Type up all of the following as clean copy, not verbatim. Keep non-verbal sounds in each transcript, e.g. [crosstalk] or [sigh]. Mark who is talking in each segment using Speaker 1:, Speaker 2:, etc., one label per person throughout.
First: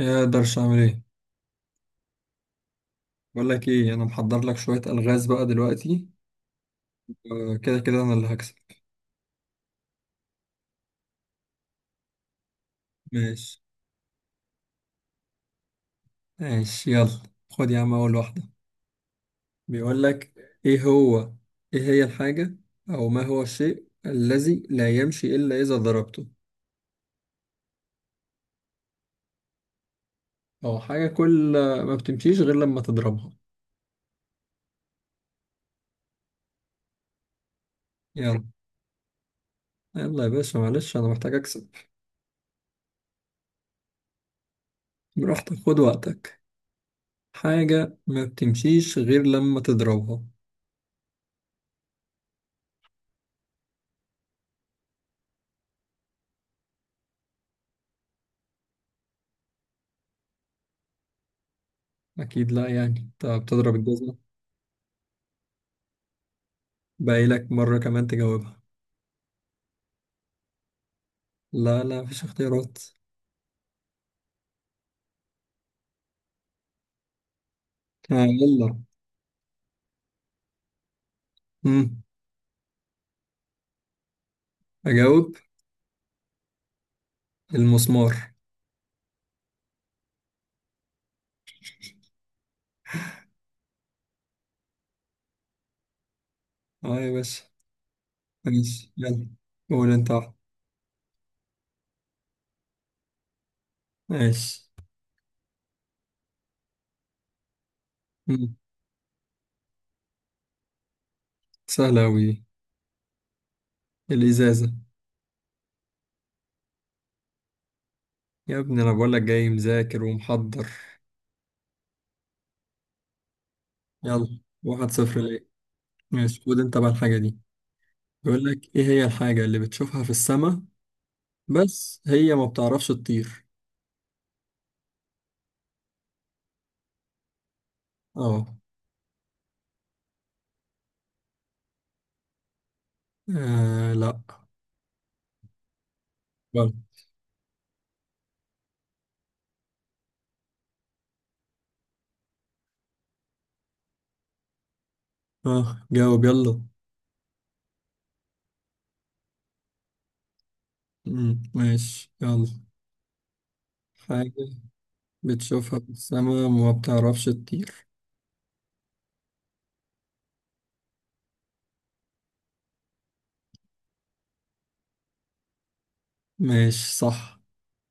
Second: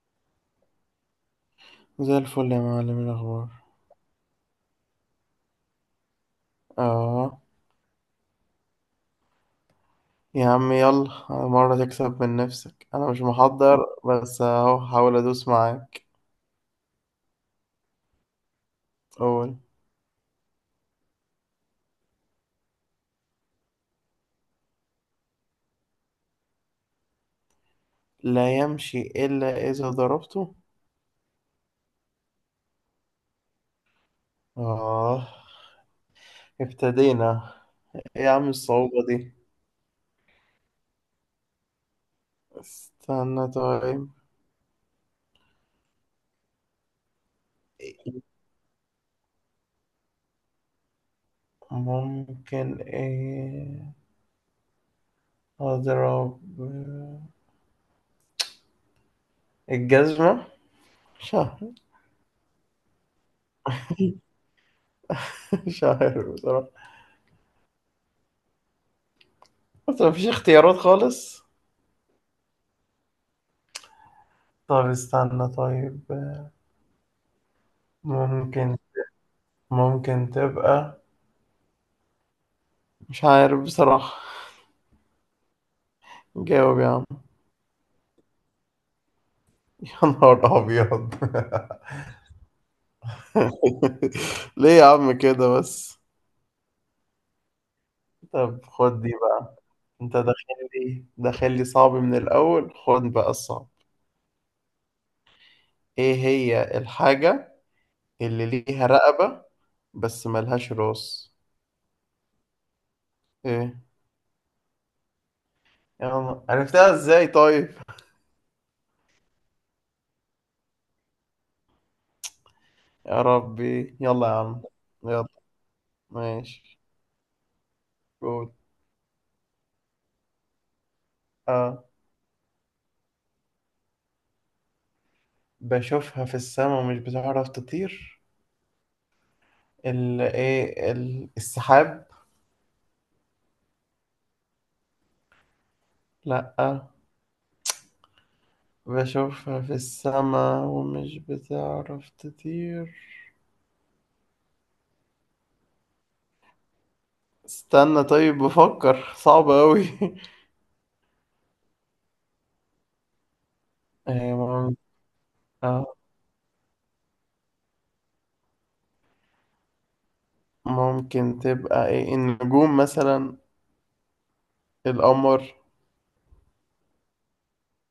Speaker 1: يا درش اعمل ايه؟
Speaker 2: زي الفل يا معلم، إيه
Speaker 1: بقول
Speaker 2: الأخبار؟
Speaker 1: لك ايه، انا محضر لك شويه الغاز بقى دلوقتي.
Speaker 2: اه.
Speaker 1: كده كده انا اللي هكسب.
Speaker 2: يا عم يلا، مرة تكسب من نفسك، أنا مش
Speaker 1: ماشي.
Speaker 2: محضر، بس أهو حاول أدوس معاك.
Speaker 1: ماشي يلا. خد يا عم اول واحده.
Speaker 2: أول.
Speaker 1: بيقول لك ايه هو، ايه هي الحاجه، او ما هو الشيء الذي لا يمشي الا اذا ضربته،
Speaker 2: لا يمشي إلا إذا ضربته.
Speaker 1: او حاجه كل ما بتمشيش غير لما تضربها.
Speaker 2: اه، ابتدينا. إيه يا
Speaker 1: يلا
Speaker 2: عم الصعوبة دي؟
Speaker 1: يلا يا باشا، معلش انا محتاج اكسب.
Speaker 2: استنى طيب.
Speaker 1: براحتك، خد وقتك. حاجه ما بتمشيش غير لما تضربها.
Speaker 2: ممكن إيه؟ أضرب الجزمة؟ مش عارف.
Speaker 1: اكيد لا، يعني انت بتضرب الجزمه؟
Speaker 2: [laughs] مش عارف بصراحة.
Speaker 1: باقي لك مره كمان تجاوبها.
Speaker 2: بس مفيش اختيارات خالص.
Speaker 1: لا لا، مفيش اختيارات.
Speaker 2: طب استنى طيب.
Speaker 1: آه
Speaker 2: ممكن
Speaker 1: يلا.
Speaker 2: ممكن تبقى.
Speaker 1: مم.
Speaker 2: مش عارف بصراحة.
Speaker 1: أجاوب.
Speaker 2: جاوب يا عم.
Speaker 1: المسمار.
Speaker 2: [laughs] يا نهار أبيض. [laughs] ليه يا عم كده بس؟
Speaker 1: اه يا باشا.
Speaker 2: طب
Speaker 1: ماشي
Speaker 2: خد دي
Speaker 1: يلا،
Speaker 2: بقى.
Speaker 1: قول انت
Speaker 2: انت
Speaker 1: واحدة.
Speaker 2: داخل لي صعب من الأول، خد بقى الصعب.
Speaker 1: ماشي.
Speaker 2: ايه هي الحاجة اللي
Speaker 1: مم.
Speaker 2: ليها رقبة بس ملهاش راس؟
Speaker 1: سهلة أوي.
Speaker 2: ايه؟
Speaker 1: الإزازة.
Speaker 2: يا عم، عرفتها ازاي طيب؟
Speaker 1: يا ابني أنا بقولك جاي مذاكر ومحضر.
Speaker 2: يا ربي، يلا يا
Speaker 1: يلا
Speaker 2: عم.
Speaker 1: واحد صفر
Speaker 2: يلا
Speaker 1: ليه. ماشي، خد انت
Speaker 2: ماشي.
Speaker 1: بقى الحاجة دي.
Speaker 2: قول.
Speaker 1: بيقولك ايه هي الحاجة اللي بتشوفها في السماء
Speaker 2: اه.
Speaker 1: بس هي ما بتعرفش تطير؟
Speaker 2: بشوفها في السما ومش بتعرف تطير.
Speaker 1: اه.
Speaker 2: السحاب.
Speaker 1: آه، لا.
Speaker 2: لأ.
Speaker 1: غلط.
Speaker 2: بشوفها في السما ومش بتعرف تطير.
Speaker 1: اه جاوب يلا.
Speaker 2: استنى طيب، بفكر، صعب أوي [laughs]
Speaker 1: ماشي يلا.
Speaker 2: إيه
Speaker 1: حاجة بتشوفها في
Speaker 2: آه،
Speaker 1: السما وما بتعرفش تطير.
Speaker 2: ممكن تبقى ايه؟ النجوم مثلا؟ القمر.
Speaker 1: ماشي صح.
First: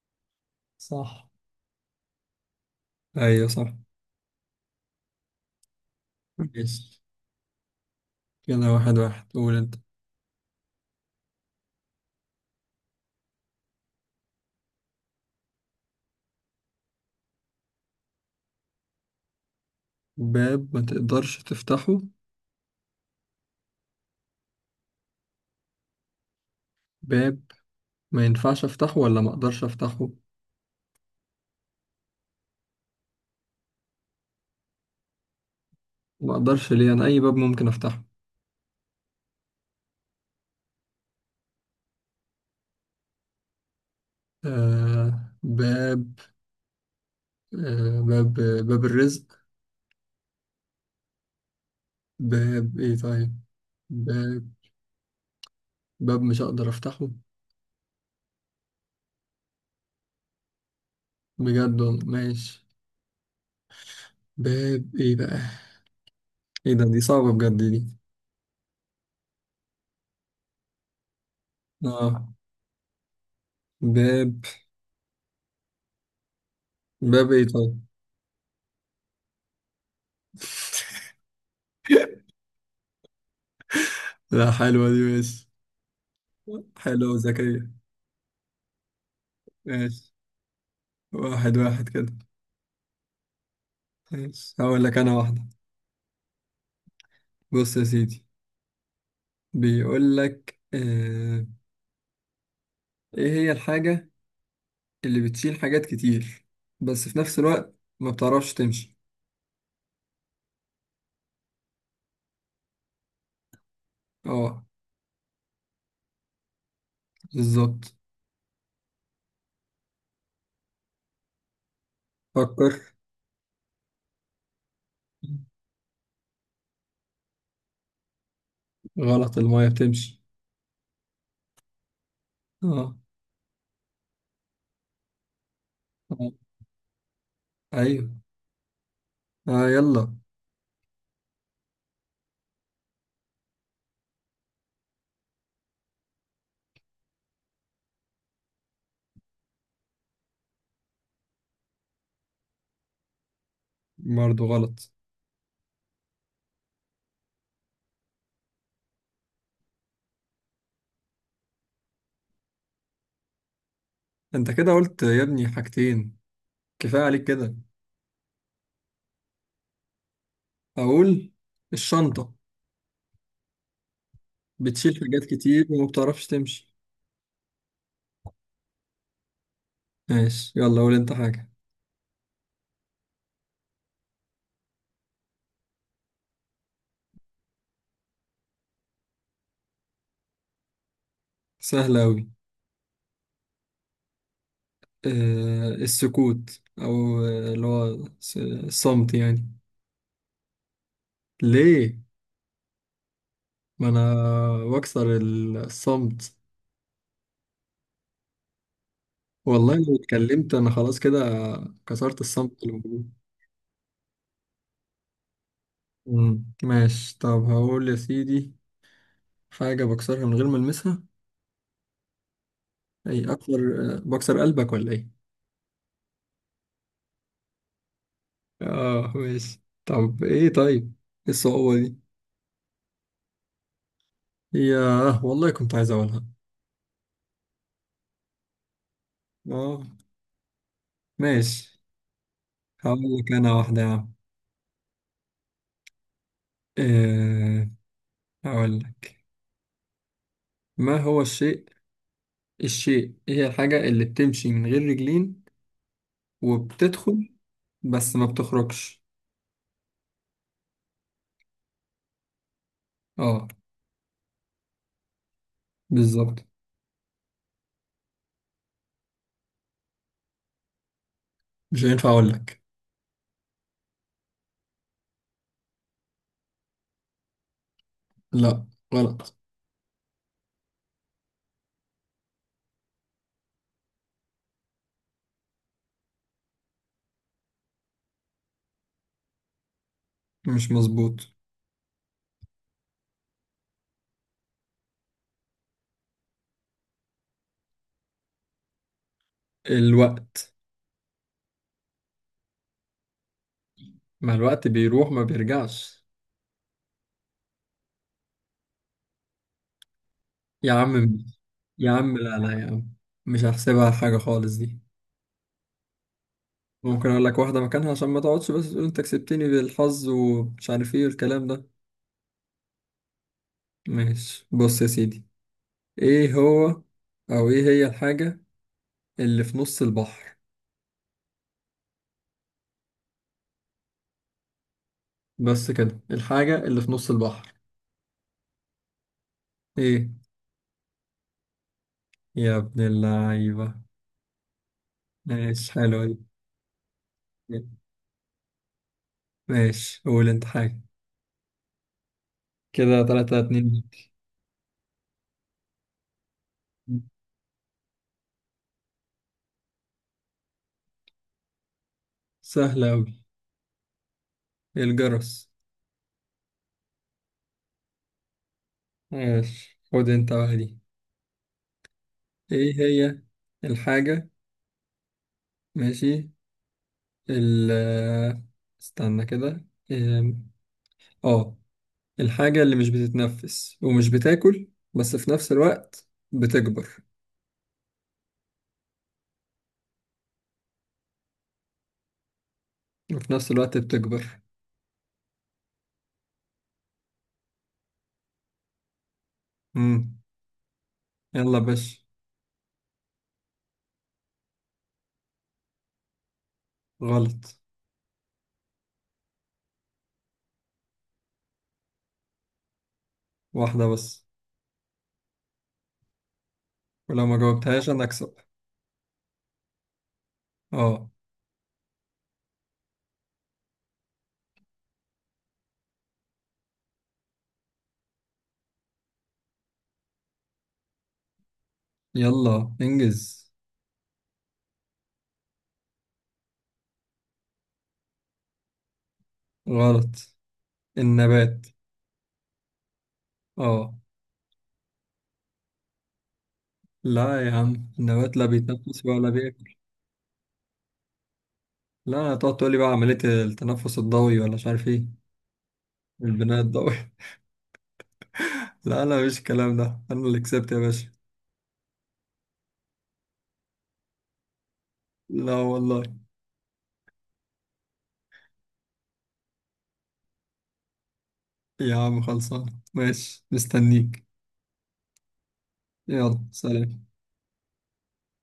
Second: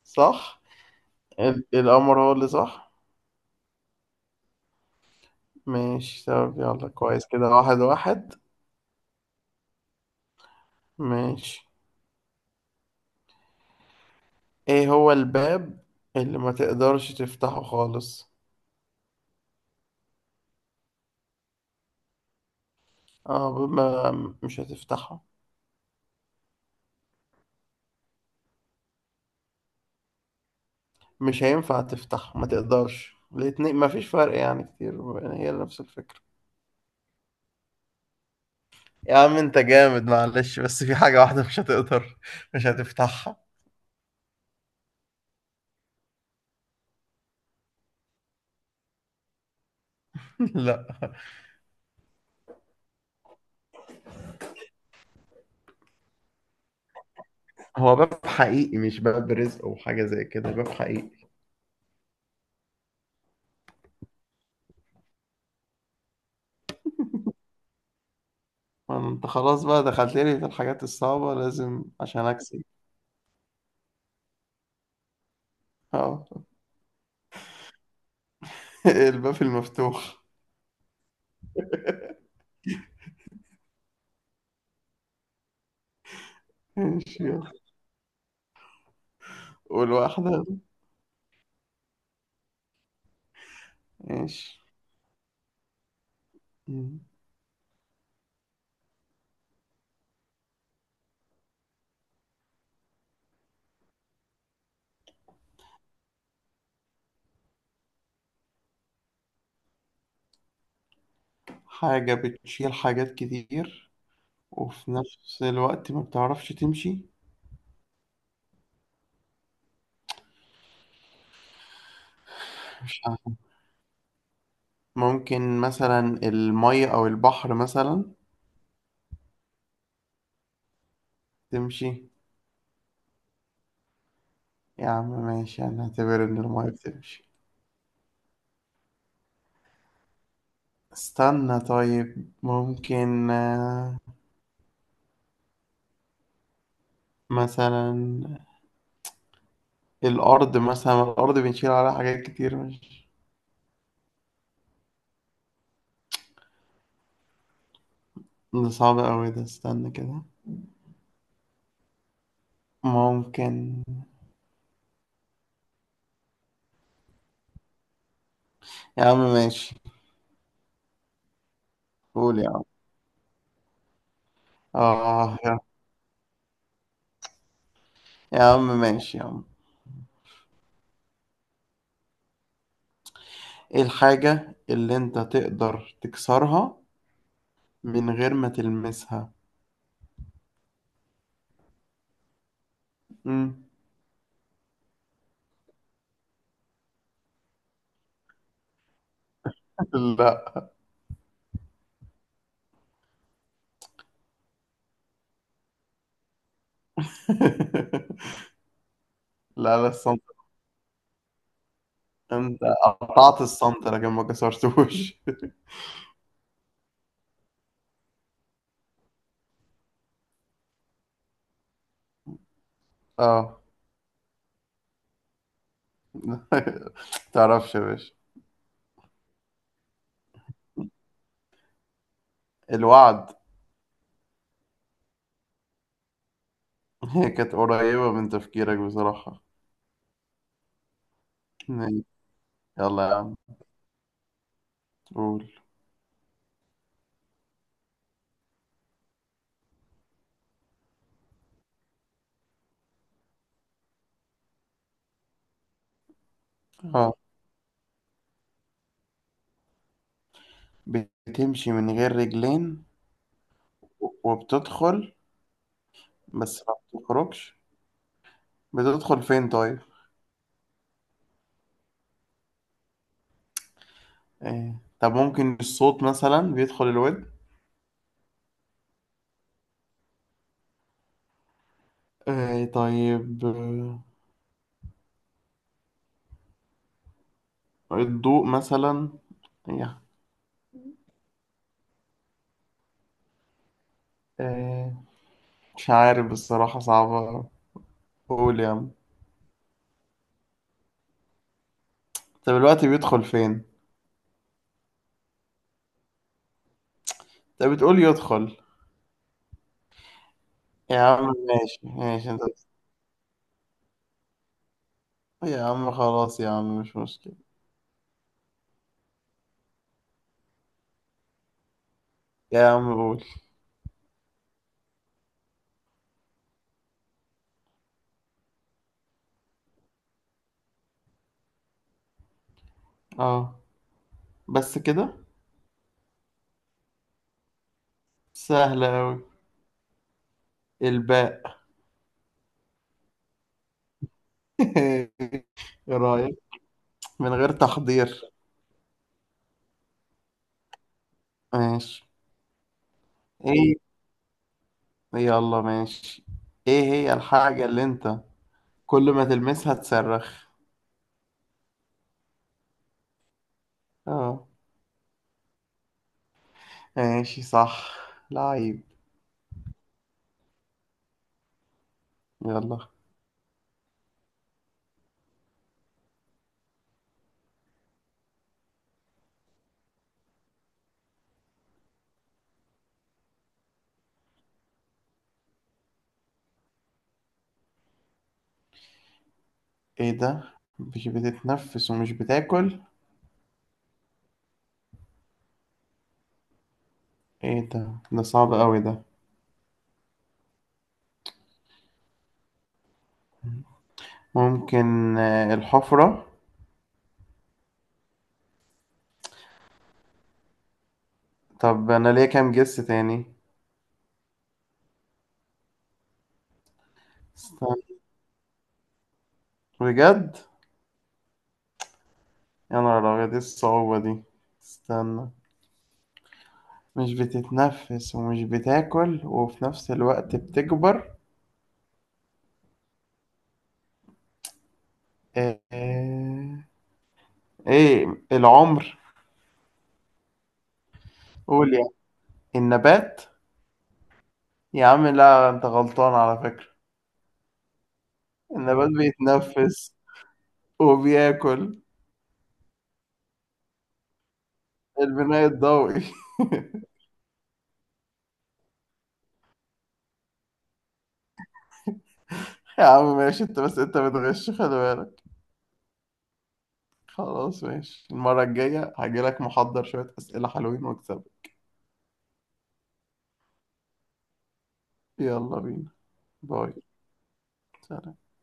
Speaker 2: صح.
Speaker 1: صح.
Speaker 2: القمر هو اللي صح.
Speaker 1: أيوة صح.
Speaker 2: ماشي، طب يلا
Speaker 1: ماشي
Speaker 2: كويس، كده واحد واحد.
Speaker 1: كده واحد واحد، قول أنت.
Speaker 2: ماشي. ايه هو الباب اللي ما تقدرش تفتحه خالص؟
Speaker 1: باب ما تقدرش تفتحه؟
Speaker 2: اه، باب ما مش هتفتحه.
Speaker 1: باب ما ينفعش أفتحه ولا ما أقدرش أفتحه؟
Speaker 2: مش هينفع تفتح، ما تقدرش، الاتنين ما فيش فرق، يعني كتير يعني هي نفس الفكرة.
Speaker 1: ما أقدرش ليه؟ أنا أي باب ممكن أفتحه.
Speaker 2: يا عم انت جامد، معلش، بس في حاجة واحدة مش هتقدر، مش هتفتحها.
Speaker 1: آه باب. آه باب. باب الرزق.
Speaker 2: [laughs] لا.
Speaker 1: باب إيه طيب؟ باب. باب مش هقدر أفتحه.
Speaker 2: هو باب حقيقي، مش باب رزق او حاجة زي كده، باب حقيقي.
Speaker 1: بجد والله. ماشي. باب إيه بقى؟ إيه ده، دي صعبة بجد دي.
Speaker 2: انت خلاص بقى دخلت لي في الحاجات الصعبة، لازم عشان
Speaker 1: آه
Speaker 2: اكسب.
Speaker 1: باب.
Speaker 2: اه.
Speaker 1: باب ايه طيب؟
Speaker 2: [laughs] الباب المفتوح.
Speaker 1: [laughs] لا حلوة دي، ماشي. حلوة
Speaker 2: ماشي يلا.
Speaker 1: وذكية. ماشي.
Speaker 2: والواحدة.
Speaker 1: واحد واحد كده. ماشي
Speaker 2: ماشي.
Speaker 1: هقول لك أنا واحدة.
Speaker 2: مم.
Speaker 1: بص يا سيدي، بيقول لك آه، إيه هي الحاجة اللي بتشيل حاجات كتير بس في نفس الوقت ما بتعرفش تمشي.
Speaker 2: حاجة بتشيل حاجات كتير
Speaker 1: اه.
Speaker 2: وفي نفس الوقت ما بتعرفش تمشي.
Speaker 1: بالظبط. فكر.
Speaker 2: مش ممكن مثلا المية أو البحر مثلا؟
Speaker 1: غلط، المايه بتمشي.
Speaker 2: تمشي.
Speaker 1: اه.
Speaker 2: يا عم ماشي، هنعتبر إن
Speaker 1: آه.
Speaker 2: المية بتمشي.
Speaker 1: ايوه. اه يلا.
Speaker 2: استنى طيب، ممكن آه، مثلا الأرض مثلا، الأرض بنشيل عليها حاجات كتير، مش.
Speaker 1: برضه غلط.
Speaker 2: ده صعب أوي ده، استنى كده. ممكن.
Speaker 1: انت كده قلت يا ابني حاجتين، كفاية عليك كده.
Speaker 2: يا عم ماشي.
Speaker 1: اقول الشنطة،
Speaker 2: قول يا عم.
Speaker 1: بتشيل حاجات
Speaker 2: آه يا
Speaker 1: كتير وما بتعرفش تمشي.
Speaker 2: يا عم ماشي يا عم.
Speaker 1: ماشي يلا قول انت حاجة.
Speaker 2: إيه الحاجة اللي أنت تقدر تكسرها من غير ما تلمسها؟
Speaker 1: سهلة أوي.
Speaker 2: مم.
Speaker 1: آه السكوت، أو اللي هو الصمت يعني.
Speaker 2: [laughs] لا.
Speaker 1: ليه؟ ما أنا بكسر الصمت.
Speaker 2: [laughs]
Speaker 1: والله
Speaker 2: لا، لا،
Speaker 1: لو
Speaker 2: الصمت.
Speaker 1: اتكلمت أنا خلاص كده، كسرت
Speaker 2: انت
Speaker 1: الصمت اللي موجود.
Speaker 2: قطعت الصمت لكن ما كسرتوش [laughs]
Speaker 1: ماشي طب، هقول يا سيدي، حاجة بكسرها من غير ما ألمسها، أي أكسر.
Speaker 2: اه.
Speaker 1: بكسر قلبك ولا إيه؟
Speaker 2: [laughs] تعرفش يا باشا.
Speaker 1: آه ماشي، طب إيه طيب؟ إيه الصعوبة دي؟
Speaker 2: الوعد.
Speaker 1: ياه والله كنت عايز أقولها.
Speaker 2: [laughs] هي كانت قريبة من تفكيرك بصراحة.
Speaker 1: اه ماشي. هقول
Speaker 2: يلا يا
Speaker 1: لك
Speaker 2: عم.
Speaker 1: انا واحدة يا عم.
Speaker 2: قول.
Speaker 1: أه هقول لك، ما هو الشيء، الشيء هي الحاجة اللي بتمشي من غير رجلين
Speaker 2: اه.
Speaker 1: وبتدخل بس ما بتخرجش.
Speaker 2: بتمشي من غير رجلين
Speaker 1: اه
Speaker 2: وبتدخل
Speaker 1: بالظبط.
Speaker 2: بس ما بتخرجش. بتدخل فين طيب؟
Speaker 1: مش هينفع اقول لك.
Speaker 2: إيه؟ طب ممكن الصوت مثلا بيدخل الود.
Speaker 1: لا غلط.
Speaker 2: إيه طيب؟ آه، الضوء مثلا. إيه.
Speaker 1: مش مظبوط.
Speaker 2: إيه. مش عارف بصراحة، صعبة. قول يا عم.
Speaker 1: الوقت.
Speaker 2: طب الوقت بيدخل فين؟
Speaker 1: ما الوقت بيروح ما بيرجعش.
Speaker 2: طب بتقول يدخل.
Speaker 1: يا
Speaker 2: يا
Speaker 1: عم.
Speaker 2: عم ماشي،
Speaker 1: يا عم
Speaker 2: ماشي
Speaker 1: لا
Speaker 2: انت.
Speaker 1: لا يا عم، مش هحسبها حاجة خالص دي.
Speaker 2: يا عم خلاص يا عم، مش
Speaker 1: ممكن اقول
Speaker 2: مشكلة.
Speaker 1: لك واحدة مكانها عشان ما تقعدش بس تقول انت كسبتني بالحظ ومش عارف ايه والكلام ده.
Speaker 2: يا عم قول.
Speaker 1: ماشي، بص يا سيدي، ايه هو، او ايه هي الحاجة اللي في نص البحر،
Speaker 2: اه. بس كده؟
Speaker 1: بس كده، الحاجة اللي في نص البحر.
Speaker 2: سهلة أوي.
Speaker 1: ايه
Speaker 2: الباء.
Speaker 1: يا ابن اللعيبة.
Speaker 2: [laughs] ايه
Speaker 1: ماشي حلوة
Speaker 2: رأيك؟ من غير
Speaker 1: دي.
Speaker 2: تحضير.
Speaker 1: ماشي قول انت حاجة.
Speaker 2: ماشي.
Speaker 1: كده تلاتة اتنين
Speaker 2: ايه.
Speaker 1: ليك.
Speaker 2: يلا ماشي. ايه هي الحاجة اللي انت كل ما تلمسها تصرخ؟
Speaker 1: سهلة اوي.
Speaker 2: اه.
Speaker 1: الجرس.
Speaker 2: ماشي صح. لعيب.
Speaker 1: ماشي خد انت بقى دي. ايه
Speaker 2: يلا.
Speaker 1: هي الحاجة. ماشي ال استنى كده. إيه، اه، الحاجة اللي مش بتتنفس ومش بتاكل بس في نفس الوقت بتكبر.
Speaker 2: ايه ده؟ مش بتتنفس ومش بتاكل.
Speaker 1: وفي نفس الوقت بتكبر.
Speaker 2: ايه ده؟ ده صعب أوي ده.
Speaker 1: مم. يلا باش.
Speaker 2: ممكن آه، الحفرة؟
Speaker 1: غلط.
Speaker 2: طب أنا ليا كام جس تاني؟
Speaker 1: واحدة بس، ولو ما جاوبتهاش
Speaker 2: استنى.
Speaker 1: أنا أكسب.
Speaker 2: بجد.
Speaker 1: اه
Speaker 2: يا نهار أبيض، إيه الصعوبة دي؟ استنى، مش بتتنفس ومش بتاكل وفي نفس الوقت بتكبر.
Speaker 1: يلا انجز.
Speaker 2: آه، آه، إيه؟ العمر؟
Speaker 1: غلط. النبات.
Speaker 2: قول يعني. النبات؟
Speaker 1: اه.
Speaker 2: يا عم لا، أنت غلطان على فكرة.
Speaker 1: لا يا عم، النبات لا
Speaker 2: النبات
Speaker 1: بيتنفس ولا بياكل.
Speaker 2: بيتنفس وبياكل.
Speaker 1: لا تقعد تقولي بقى عملية التنفس الضوئي ولا مش عارف ايه.
Speaker 2: البناء الضوئي.
Speaker 1: البناء
Speaker 2: [laughs]
Speaker 1: الضوئي. [laughs] لا لا مش الكلام ده، أنا اللي كسبت يا باشا.
Speaker 2: يا عم ماشي، أنت بس أنت بتغش، خلي بالك.
Speaker 1: لا والله.
Speaker 2: خلاص ماشي، المرة الجاية هجيلك محضر شوية أسئلة حلوين واكسبك.
Speaker 1: يا عم خلصان، ماشي مستنيك.
Speaker 2: يلا بينا.
Speaker 1: يلا
Speaker 2: باي.
Speaker 1: سلام.
Speaker 2: سلام.